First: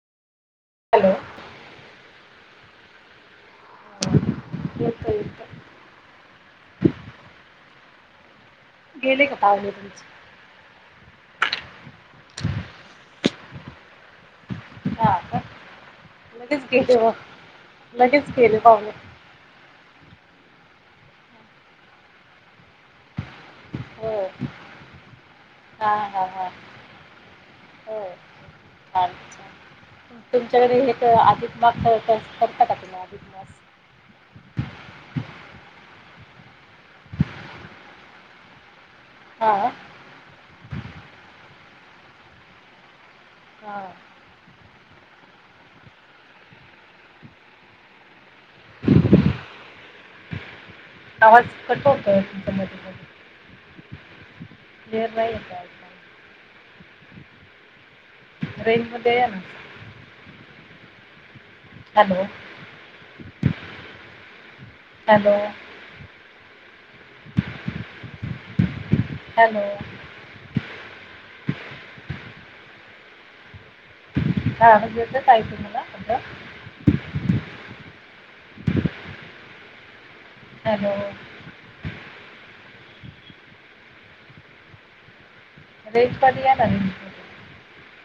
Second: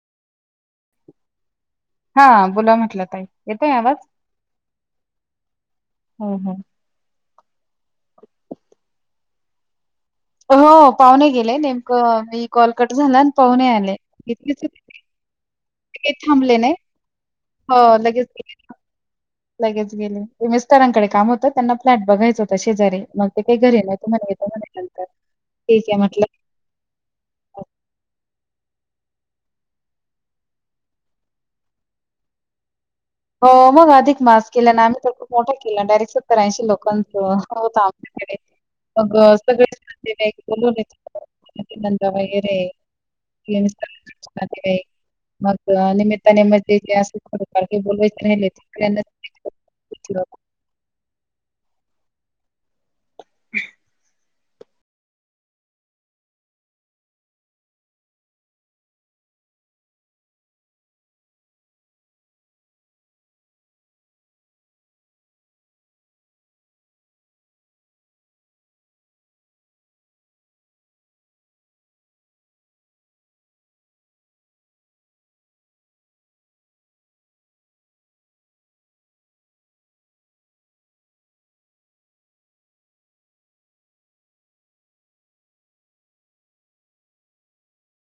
Hello हा बोला म्हटल ताई येतोय आवाज. येत्योय येत्योय. हो हो. गेले का पाहुणे तुमचे. हो पाहुणे गेले नेमके कॉ मी कॉल कट झालान. पाहुणे आले [unintelligible] हा का [unintelligible] थांबले लगेच नाही गेले व हो गेले लगेच- पाहुणे लगेच गेले एम एस सरांकडे काम होतं, त्यांना फ्लॅट बघाचं होत शेजारी मग ते. ते घर आहे नाही तुम्हा य [unintelligible] म्ह हा हा हा हो. अच्छा तुमच्याकडे हे अधिक माग करता का तुमी. हो मग अधिक मास केला आणि आम्ही तर खूप मोठा केला डायरेक्ट. त्रऐंशी लोकांचं होत आमच्याकडे. अग हां सगळे बोल [unintelligible] मगे नंत वैरे [unintelligible] म हां [unintelligible] मग निमित्ताने म. ते ते अस बोल नाहीना आवाज कट होतय तुमच मधे मधे. रेंज नाही य का तुमच्या कडे. रेंज मध्ये या ना. Hello hello hello. हा काहीला हॅलो रेंज मध्ये या ना.